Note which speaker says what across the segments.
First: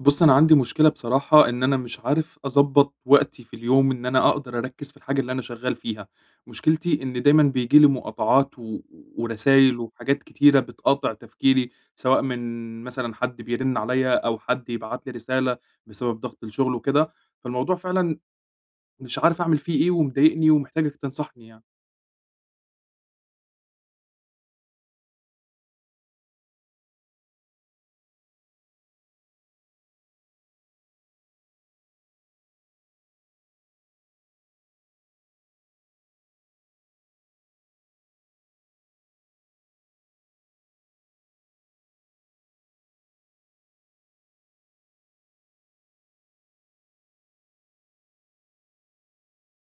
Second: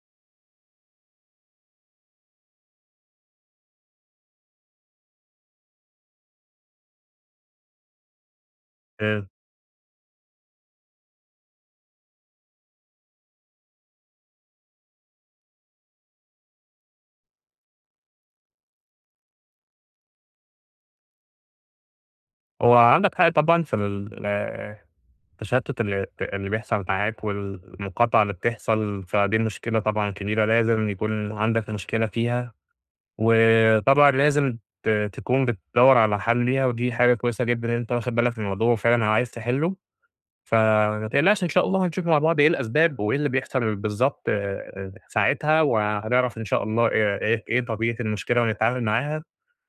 Speaker 1: بُص، أنا عندي مشكلة بصراحة إن أنا مش عارف أضبّط وقتي في اليوم إن أنا أقدر أركّز في الحاجة اللي أنا شغّال فيها. مشكلتي إن دايمًا بييجي لي مقاطعات و
Speaker 2: آآ،
Speaker 1: ورسايل وحاجات كتيرة بتقاطع تفكيري، سواء من مثلًا حد بيرن عليَّ أو حد يبعت لي رسالة بسبب ضغط الشغل وكده. فالموضوع فعلًا مش عارف أعمل فيه إيه ومضايقني ومحتاجك تنصحني يعني.
Speaker 2: هو عندك حق طبعًا في التشتُّت اللي بيحصل معاك والمقاطعة اللي بتحصل، فدي مشكلة طبعًا كبيرة لازم يكون عندك مشكلة فيها، وطبعًا لازم تكون بتدوّر على حل ليها، ودي حاجة كويسة جدًا إن أنت واخد بالك من الموضوع وفعلًا عايز تحلّه. فما تقلقش، إن شاء الله هنشوف مع بعض إيه الأسباب وإيه اللي بيحصل بالضبط ساعتها، وهنعرف إن شاء الله إيه طبيعة المشكلة ونتعامل معاها.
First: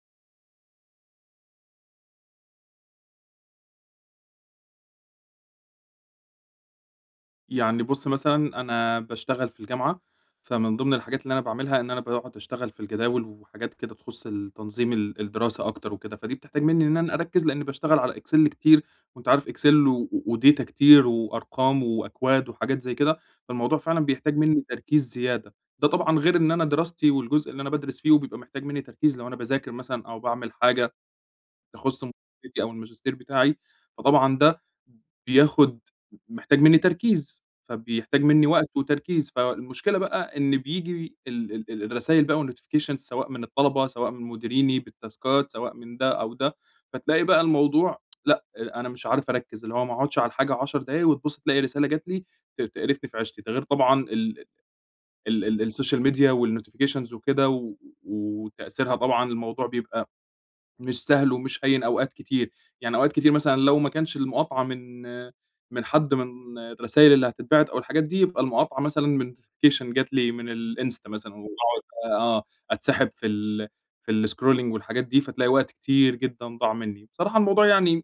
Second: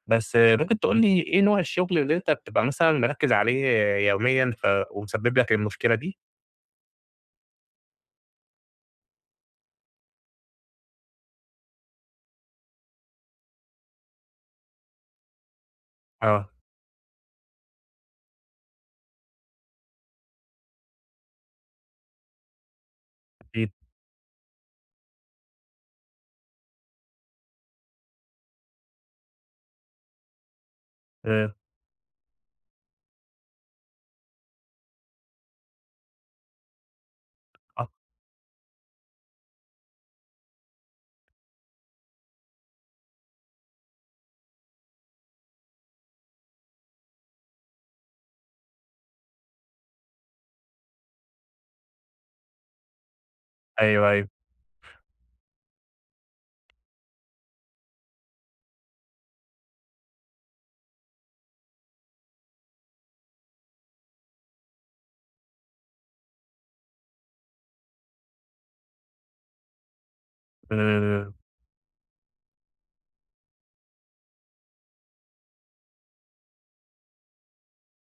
Speaker 2: بس ممكن تقول لي إيه نوع الشغل اللي أنت بتبقى مثلًا مركّز عليه يوميًا ومسبب لك المشكلة دي؟
Speaker 1: يعني بُص، مثلًا أنا باشتغل في الجامعة، فمن ضمن الحاجات اللي أنا باعملها إن أنا باقعد أشتغل في الجداول وحاجات كده تخُص التنظيم، الدراسة أكتر وكده. فدي
Speaker 2: آه.
Speaker 1: بتحتاج منّي إن أنا أركّز لإنّي باشتغل على Excel كتير، وأنت عارف Excel وdata كتير وأرقام وأكواد وحاجات زي كده.
Speaker 2: أكيد.
Speaker 1: فالموضوع فعلًا بيحتاج منّي تركيز زيادة. ده طبعًا غير إن أنا دراستي والجزء اللي أنا بادرس فيه وبيبقى محتاج منّي تركيز لو أنا باذاكر مثلًا أو باعمل حاجة
Speaker 2: آآ،
Speaker 1: تخُص مذاكرتي أو الماجستير بتاعي. فطبعًا ده بياخُد محتاج منّي تركيز،
Speaker 2: آه.
Speaker 1: فبيحتاج منّي وقت وتركيز. فالمشكلة بقى إن بييجي ال ال ال الرسايل بقى والnotifications، سواء من الطلبة، سواء من مديريني بالتاسكات، سواء من ده أو ده. فتلاقي بقى الموضوع، لأ، أنا مش عارف أركّز، اللي هو ما أقعُدش على الحاجة 10 دقايق وتبُص تلاقي رسالة جات لي تقرفني في عيشتي. ده غير طبعًا
Speaker 2: أيوه، أيوه.
Speaker 1: ال ال ال السوشيال ميديا والnotifications وكده وتأثيرها. طبعًا الموضوع بيبقى مش سهل ومش هين أوقات كتير. يعني أوقات كتير مثلًا لو ما كانش المقاطعة من حد من الرسايل اللي هتتبعت أو الحاجات دي، يبقى المقاطعة مثلًا من notification جات لي من الإنستا
Speaker 2: آآ،
Speaker 1: مثلًا، وباقعد آه، أتسحب في الscrolling والحاجات دي. فتلاقي وقت كتير جدًا ضاع مني. بصراحة الموضوع يعني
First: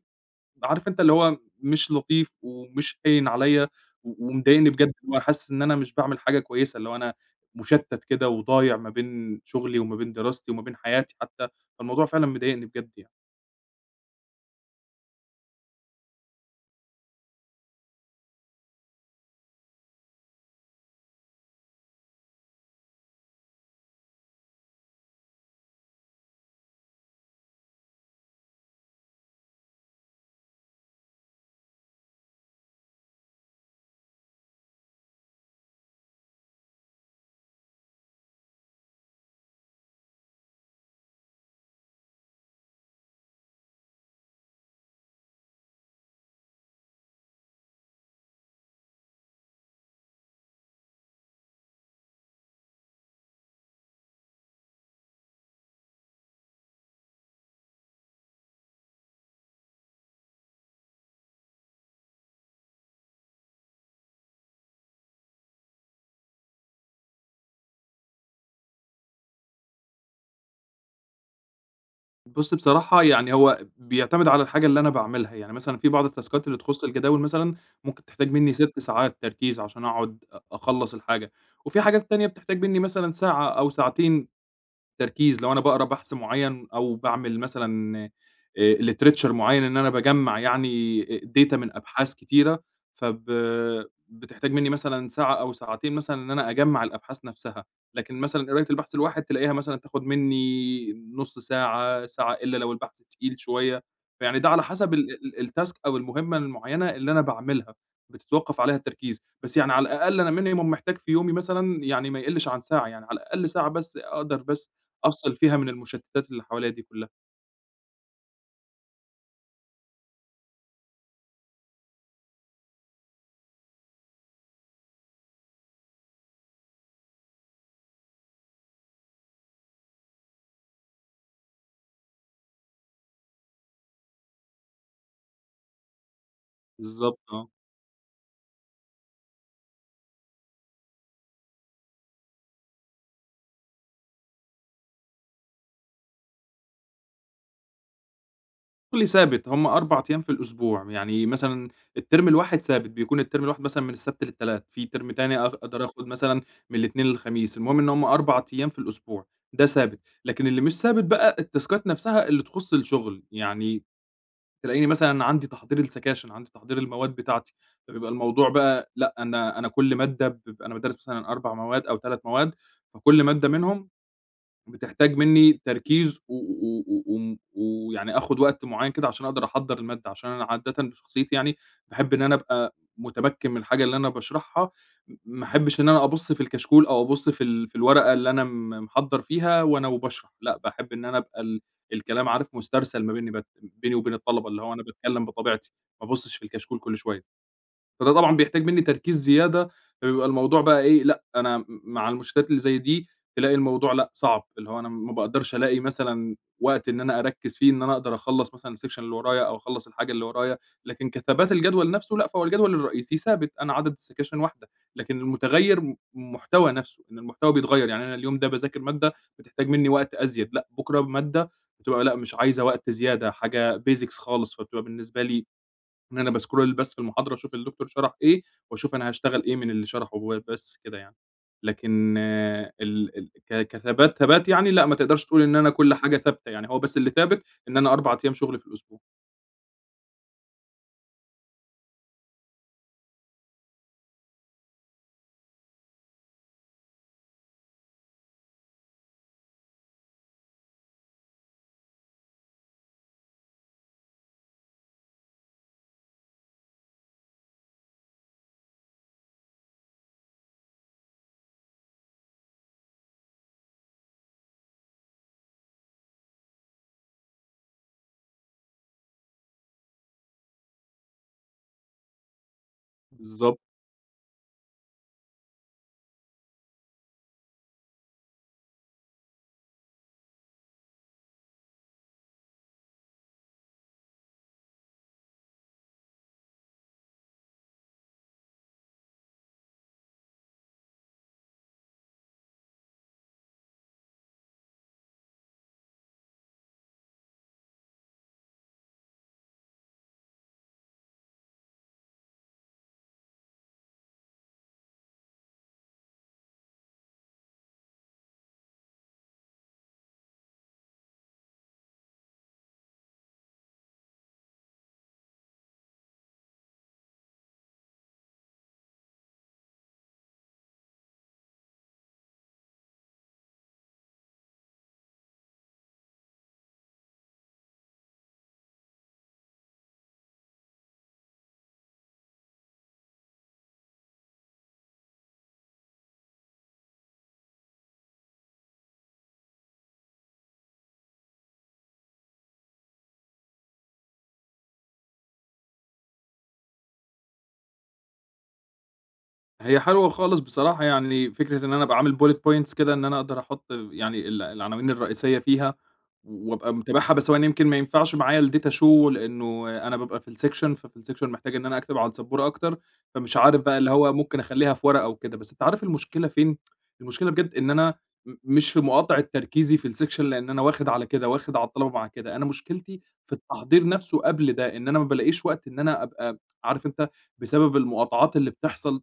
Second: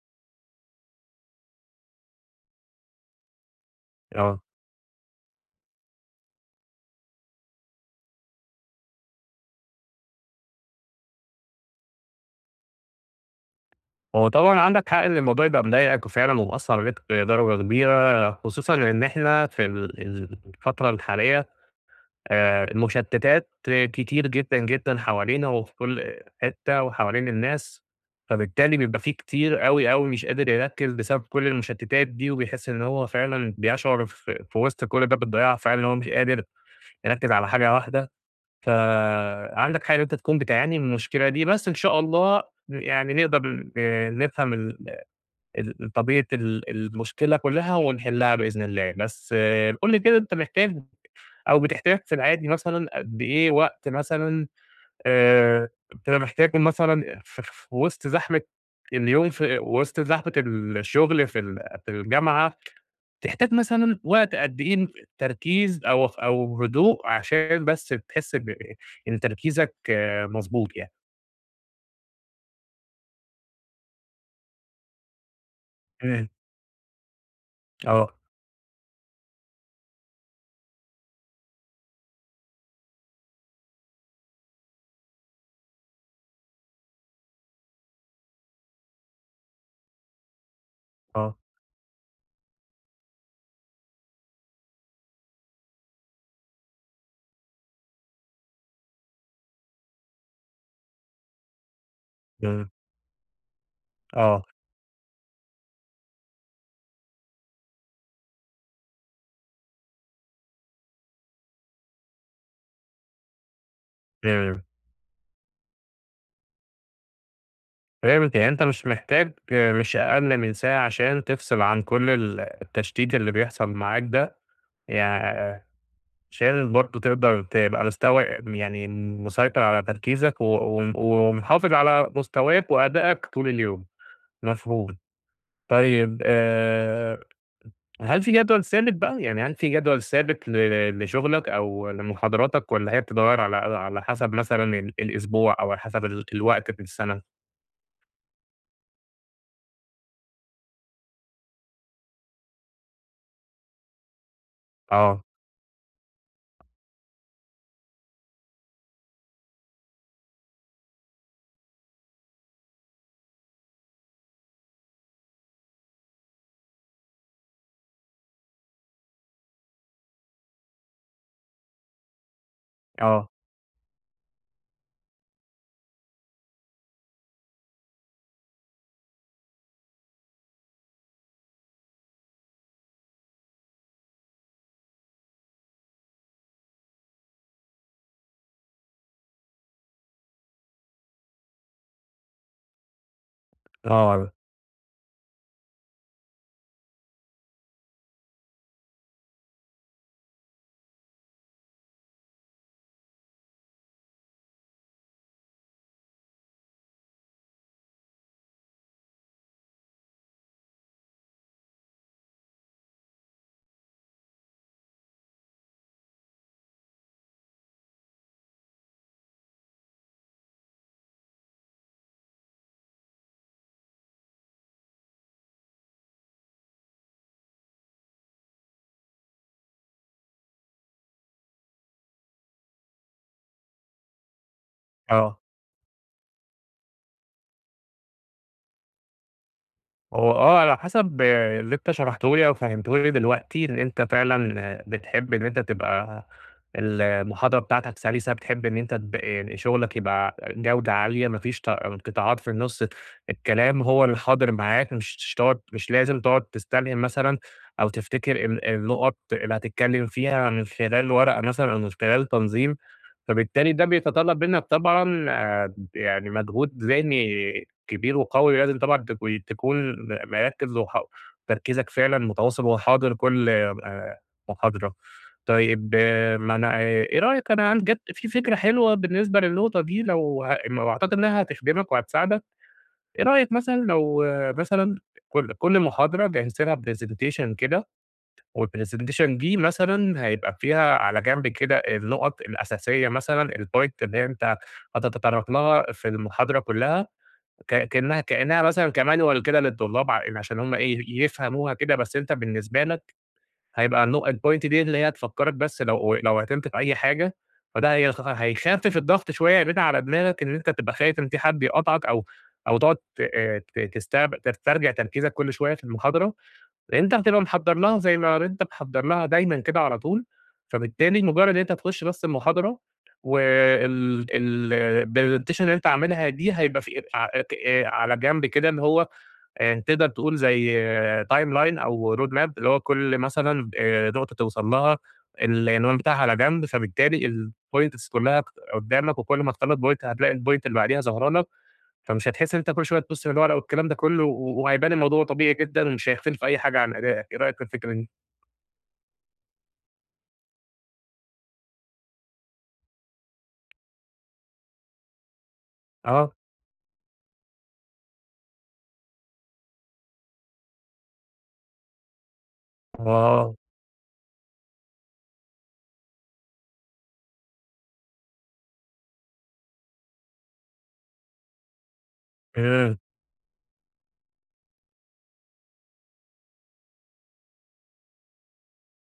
Speaker 1: عارف أنت اللي هو مش لطيف ومش هاين عليّا و
Speaker 2: آه.
Speaker 1: ومضايقني بجد، اللي هو أنا حاسس إن أنا مش باعمل حاجة كويسة، اللي هو أنا مُشتَّت كده وضايع ما بين شغلي وما بين دراستي وما بين حياتي حتى. فالموضوع فعلًا مضايقني بجد يعني.
Speaker 2: هو طبعًا عندك حق إن الموضوع يبقى مضايقك وفعلًا ومأثّر عليك بدرجة كبيرة، خصوصًا إن إحنا في الفترة الحالية المشتتات كتير جدًا، جدًا حوالينا وفي كل حتة وحوالين الناس. فبالتالي بيبقى في كتير أوي، أوي مش قادر يركّز بسبب كل المشتتات دي، وبيحس إن هو فعلًا بيشعر في وسط كل ده بالضياع، فعلًا إن هو مش قادر يركّز على حاجة واحدة. فعندك حق إن أنت تكون بتعاني من المشكلة دي، بس إن شاء الله يعني نقدر نفهم ال ال طبيعة المشكلة كلّها ونحلها بإذن الله. بس قُل لي كده، أنت محتاج أو بتحتاج في العادي مثلًا قد إيه وقت مثلًا، آآ، بتبقى محتاجه مثلًا في وسط زحمة اليوم، في وسط زحمة الشغل في ال في الجامعة، تحتاج مثلًا وقت قد إيه تركيز أو هدوء عشان بس تحس إن تركيزك مضبوط يعني؟
Speaker 1: بُص بصراحة يعني هو بيعتمد على الحاجة اللي أنا باعملها. يعني مثلًا في بعض
Speaker 2: إمم.
Speaker 1: التاسكات اللي تخُص الجداول مثلًا ممكن
Speaker 2: آه.
Speaker 1: تحتاج منّي 6 ساعات تركيز عشان أقعد أخلّص الحاجة. وفي حاجات تانية بتحتاج منّي مثلًا ساعة أو ساعتين تركيز لو أنا باقرا بحث معيّن أو باعمل مثلًا literature معيّن، إن أنا باجمّع يعني
Speaker 2: آه.
Speaker 1: data من أبحاث كتيرة. فب بتحتاج منّي مثلًا ساعة أو ساعتين مثلًا إن أنا أجمّع الأبحاث نفسها. لكن مثلًا قراية البحث الواحد تلاقيها مثلًا تاخد منّي نُص ساعة، ساعة، إلا
Speaker 2: إمم.
Speaker 1: لو البحث تقيل شوية. فيعني
Speaker 2: آه.
Speaker 1: ده على حسب ال ال الtask أو المهمة المعيّنة اللي أنا باعملها، بتتوقّف عليها التركيز. بس يعني على الأقل أنا minimum محتاج في يومي مثلًا يعني ما يقلّش عن ساعة، يعني على الأقل ساعة بس أقدر
Speaker 2: إمم.
Speaker 1: بس أفصِل فيها من المشتتات اللي حواليّا دي كلّها.
Speaker 2: فهمت، يعني أنت مش محتاج، مش أقل من ساعة عشان تفصل عن كل التشتيت اللي بيحصل معاك ده، يع عشان برضه تقدر تبقى مستوى يعني مسيطر على تركيزك و و ومحافظ على مستواك وأدائك طول اليوم. مفهوم. طيب،
Speaker 1: بالضبط آه.
Speaker 2: هل في جدول ثابت بقى؟ يعني هل في جدول ثابت لشغلك أو لمحاضراتك والّا هي بتتغير على حسب مثلًا الأسبوع أو على حسب الوقت في السنة؟
Speaker 1: شغلي ثابت هم 4 أيام في الأسبوع. يعني مثلًا الترم الواحد ثابت، بيكون الترم الواحد مثلًا من السبت للتلات، في ترم
Speaker 2: آه.
Speaker 1: تاني أقدر آخد مثلًا من الإتنين للخميس. المهم إن هم 4 أيام في الأسبوع. ده ثابت، لكن اللي مش ثابت بقى التاسكات نفْسها اللي تخُص الشغل. يعني تلاقيني مثلًا عندي تحضير السكاشن، عندي تحضير المواد بتاعتي. فبيبقى الموضوع بقى، لأ، أنا كل مادة بيبقى أنا بادرّس مثلًا 4 مواد أو 3 مواد، فكل
Speaker 2: آه.
Speaker 1: مادة منهم بتحتاج منّي تركيز ويعني و و و وم ويعني آخُد وقت معيّن كده عشان أقدر أحضّر المادة. عشان أنا عادةً بشخصيتي يعني باحب إن أنا أبقى متمكِّن من الحاجة اللي أنا باشرحها. ما أحبّش إن أنا أبُص في الكشكول أو أبُص في الورقة اللي أنا محضّر فيها وأنا وباشرح. لأ، باحب إن أنا أبقى الكلام عارف مُسترسَل ما بينّي بت بيني وبين
Speaker 2: آه.
Speaker 1: الطلبة، اللي هو أنا باتكلّم بطبيعتي، ما أبُصّش في الكشكول كل شوية. فده طبعًا بيحتاج منّي تركيز زيادة. فبيبقى الموضوع بقى إيه، لأ أنا مع المشتتات اللي زي دي تلاقي الموضوع لأ صعب، اللي هو أنا ما باقدرش ألاقي مثلًا وقت إن أنا أركّز فيه إن أنا أقدر أخلّص مثلًا الsection اللي ورايا أو أخلّص الحاجة اللي ورايا. لكن كثبات الجدول نفسه لأ، فهو الجدول الرئيسي ثابت، أنا عدد السكاشن واحدة. لكن المتغيّر المحتوى نفسه، إن المحتوى بيتغيّر. يعني أنا اليوم ده باذاكر مادة بتحتاج منّي وقت أزيد، لأ بُكرة مادة بتبقى لأ مش عايزة وقت زيادة، حاجة basics خالص. فبتبقى بالنسبة لي إن أنا بscroll بس في المحاضرة أشوف الدكتور شرح إيه، وأشوف أنا هاشتغل إيه من اللي شرحه هو بس كده يعني. لكن ال ال ك كثبات ثبات يعني لأ، ما تقدرش
Speaker 2: آه.
Speaker 1: تقول إن أنا كل حاجة ثابتة. يعني هو بس اللي ثابت إن أنا 4 أيام شغل في الأسبوع.
Speaker 2: هو على حسب اللي أنت شرحته لي أو فهمته لي دلوقتي، إن أنت فعلًا بتحب إن أنت تبقى المحاضرة بتاعتك سلسة، بتحب إن أنت يعني شغلك يبقى جودة عالية، ما فيش انقطاعات في النُص، الكلام هو اللي حاضر معاك، مش لازم تقعد تستلهم مثلًا أو تفتكر النقط اللي هتتكلم فيها من خلال ورقة مثلًا أو من خلال تنظيم. فبالتالي ده بيتطلب منك طبعًا، يعني مجهود ذهني كبير وقوي، لازم طبعًا تكون مركّز تركيزك فعلًا متواصل وحاضر كل
Speaker 1: بالضبط.
Speaker 2: محاضرة. طيب، ما أنا، إيه رأيك؟ أنا عن جات في فكرة حلوة بالنسبة للنقطة دي، لو ه وأعتقد إنها هتخدمك وهتساعدك. إيه رأيك مثلًا لو مثلًا كل محاضرة جهّزت لها presentation كده، والpresentation دي مثلًا هيبقى فيها على جنب كده النقط الأساسية، مثلًا الpoint اللي أنت هتتطرق لها في المحاضرة كلّها. ك كأنها كأنها مثلًا كmanual كده للطلاب، يعني عشان هم إيه، يفهموها كده، بس أنت بالنسبة لك هيبقى الpoint دي اللي هي تفكّرك بس لو عطلت في أي حاجة. فده هيخفف الضغط شوية من على دماغك إن أنت تبقى خايف إن في حد يقاطعك، أو تقعد ت ت تسترجع تسترجع تركيزك كل شوية في المحاضرة. أنت هتبقى محضّر لها زي ما أنت محضّر لها دايمًا كده على طول. فبالتالي مجرّد إن أنت تخُش بس المحاضرة وال ال الpresentation اللي أنت عاملها دي، هيبقى في ع ت على جنب كده اللي هو تقدر تقول زي timeline أو road map، اللي هو كل مثلًا نقطة توصل لها، العنوان بتاعها على جنب. فبالتالي الpoints كُلّها قدّامك، وكل ما تخلّص point هتلاقي الpoint اللي بعديها ظاهرة لك. فمش هتحس إن أنت كل شوية تبُص في الورقة والكلام ده كلّه، و وهيبان الموضوع طبيعي جدًا ومش هيختلف أي حاجة عن أدائك. إيه رأيك في الفكرة دي؟
Speaker 1: هي حلوة خالص بصراحة. يعني فكرة إن أنا أبقى عامل bullet points كده إن أنا أقدر أحُط يعني العناوين الرئيسية فيها،
Speaker 2: آه.
Speaker 1: وأبقى متابعها. بس هو أنا يمكن ما ينفعش معايا الdata show لإنه أنا بابقى في الsection، ففي الsection محتاج إن أنا أكتب على السبورة أكتر. فمش
Speaker 2: آه.
Speaker 1: عارف بقى اللي هو ممكن أخلّيها في ورقة وكده. بس أنت عارف المشكلة فين؟ المشكلة بجد إن أنا مش في مقاطعة تركيزي في الsection، لإن أنا واخد على كده، واخد على الطلبة مع كده. أنا
Speaker 2: إمم.
Speaker 1: مشكلتي في التحضير نفسه قبل ده، إن أنا ما بالاقيش وقت إن أنا أبقى عارف أنت بسبب المقاطعات اللي بتحصل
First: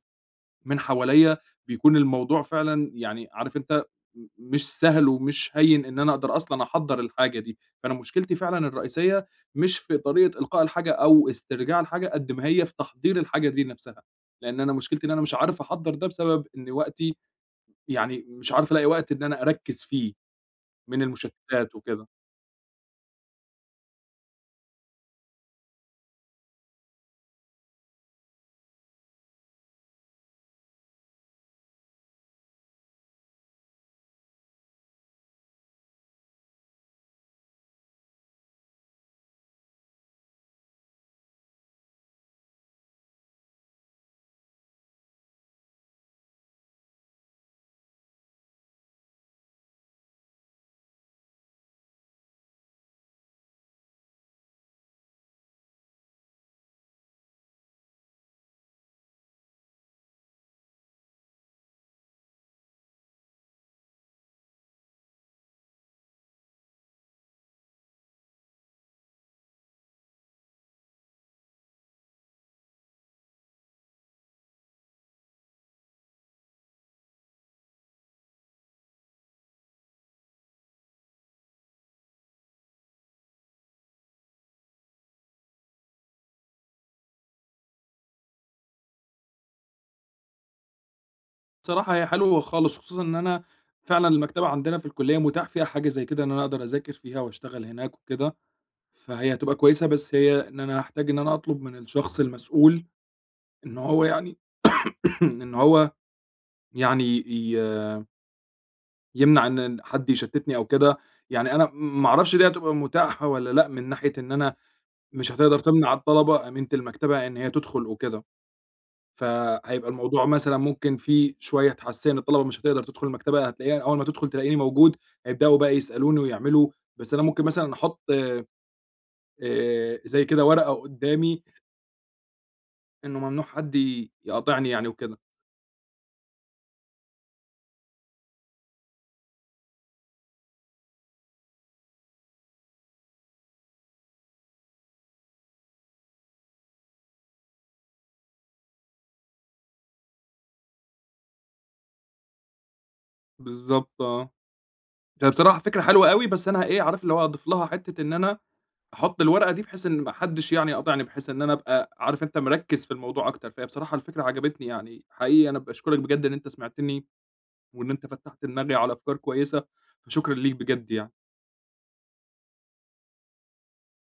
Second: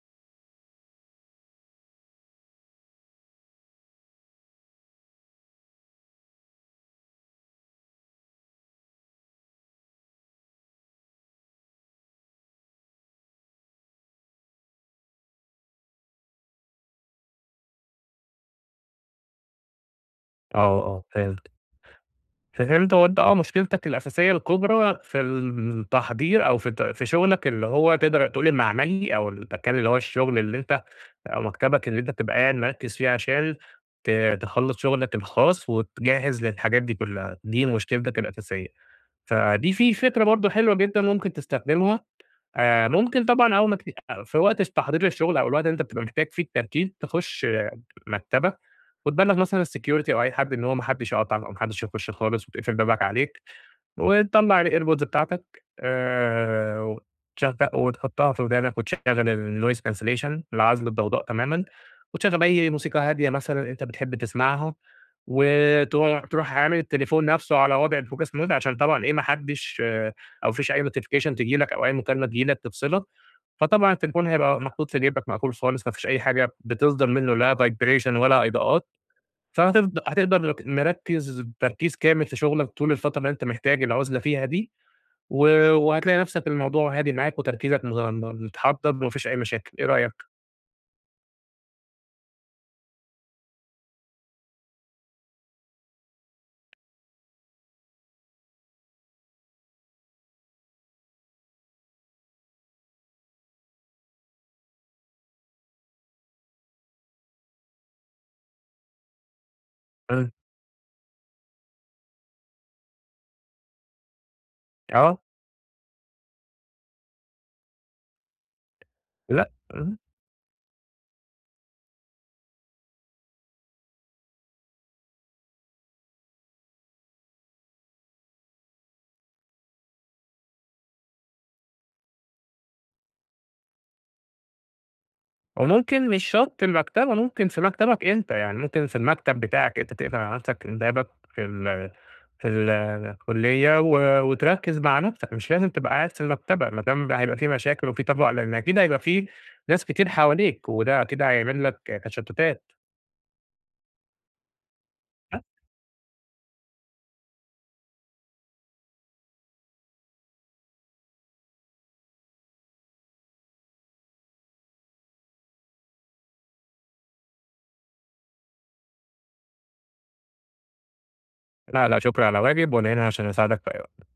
Speaker 1: من حواليّا. بيكون الموضوع فعلًا يعني عارف أنت مش سهل ومش هيّن إن أنا أقدر أصلًا أحضّر الحاجة دي. فأنا مشكلتي فعلًا الرئيسية مش في طريقة إلقاء الحاجة أو استرجاع الحاجة قد ما هي في تحضير الحاجة دي نَفْسها، لإن أنا مشكلتي إن أنا مش عارف أحضّر ده بسبب إن وقتي يعني مش عارف ألاقي وقت إن أنا أركّز فيه
Speaker 2: آه.
Speaker 1: من
Speaker 2: آه. فهمت.
Speaker 1: المشتتات وكده.
Speaker 2: فهمت، هو أنت مشكلتك الأساسية الكبرى في التحضير أو في في شغلك، اللي هو تقدر تقول المعملي أو المكان اللي هو الشغل اللي أنت أو مكتبك اللي أنت بتبقى قاعد مركّز فيه عشان ت تخلّص شغلك الخاص وتجهّز للحاجات دي كلّها، دي مشكلتك الأساسية. فدي في فكرة برضه حلوة جدًا ممكن تستخدمها. ممكن طبعًا أول ما في وقت تحضير الشغل أو الوقت اللي أنت بتبقى محتاج فيه التركيز، تخُش مكتبة وتبلّغ مثلًا الsecurity أو أي حد إن هو ما حدّش يقاطعك أو ما حدّش يخُش خالص، وتقفل بابك عليك وتطلّع الairpods بتاعتك، وتحطها في ودانك، وتشغّل الnoise cancellation، العزل الضوضاء تمامًا، وتشغّل أي موسيقى هادية مثلًا أنت بتحب تسمعها، وتروح عامل التليفون نَفْسه على وضع الfocus mode عشان طبعًا إيه ما حدّش آه، أو ما فيش أي notification تيجي لك أو أي مكالمة تيجي لك تفصلك. فطبعًا التليفون هيبقى محطوط في جيبك مقفول خالص، ما فيش أي حاجة بتصدر منّه لا vibration ولا إضاءات. هتقدر مركّز تركيز كامل في شغلك طول الفترة اللي أنت محتاج العُزلة فيها دي، و وهتلاقي نَفْسك الموضوع هادي معاك وتركيزك متحضّر وما فيش أي مشاكل. إيه رأيك؟
Speaker 1: بصراحة هي حلوة خالص، خصوصًا إن أنا فعلًا المكتبة عندنا في الكلية متاح فيها حاجة زي كده إن أنا أقدر أذاكر فيها وأشتغل هناك وكده. فهي هتبقى كويسة. بس هي إن أنا هاحتاج إن أنا أطلب من الشخص المسؤول إن هو يعني إن هو يعني يمنع إن حد
Speaker 2: إمم.
Speaker 1: يشتتني أو كده. يعني أنا ما أعرفش دي هتبقى متاحة والّا لأ، من ناحية إن أنا
Speaker 2: آه.
Speaker 1: مش هتقدر تمنع الطلبة أمينة المكتبة إن هي تدخل وكده.
Speaker 2: لأ.
Speaker 1: فهيبقى
Speaker 2: إمم.
Speaker 1: الموضوع مثلًا ممكن فيه شوية حساسية، الطلبة مش هتقدر تدخل المكتبة، هتلاقيها أول ما تدخل تلاقيني موجود، هيبدأوا بقى يسألوني ويعملوا. بس أنا ممكن مثلًا أحط زي كده ورقة قدامي إنه ممنوع حد يقاطعني يعني وكده.
Speaker 2: وممكن مش شرط المكتبة، ممكن في مكتبك أنت، يعني ممكن في المكتب بتاعك أنت تقفل على نَفْسك بابك في ال الكُلّية و وتركّز مع نَفْسك، مش لازم تبقى قاعد في المكتبة، ما دام هيبقى في مشاكل وفي طبع لإن أكيد هيبقى في ناس كتير حواليك، وده أكيد هيعمل لك تشتُّتات.
Speaker 1: بالضبط آه. هي
Speaker 2: أ
Speaker 1: بصراحة فكرة حلوة أوي، بس أنا إيه، عارف اللي هو أضيف لها حتّة إن أنا أحُط الورقة دي بحيث إن ما حدّش يعني يقاطعني، بحيث إن أنا أبقى عارف أنت مركِّز في الموضوع أكتر، فهي بصراحة الفكرة عجبتني يعني. حقيقي أنا باشكرك بجد إن أنت سمعتني وإن أنت فتّحت دماغي على أفكار كويسة، فشكرًا ليك بجد يعني.
Speaker 2: لا، لا شكرًا على واجب، وأنا هنا عشان أساعدك في أي وقت.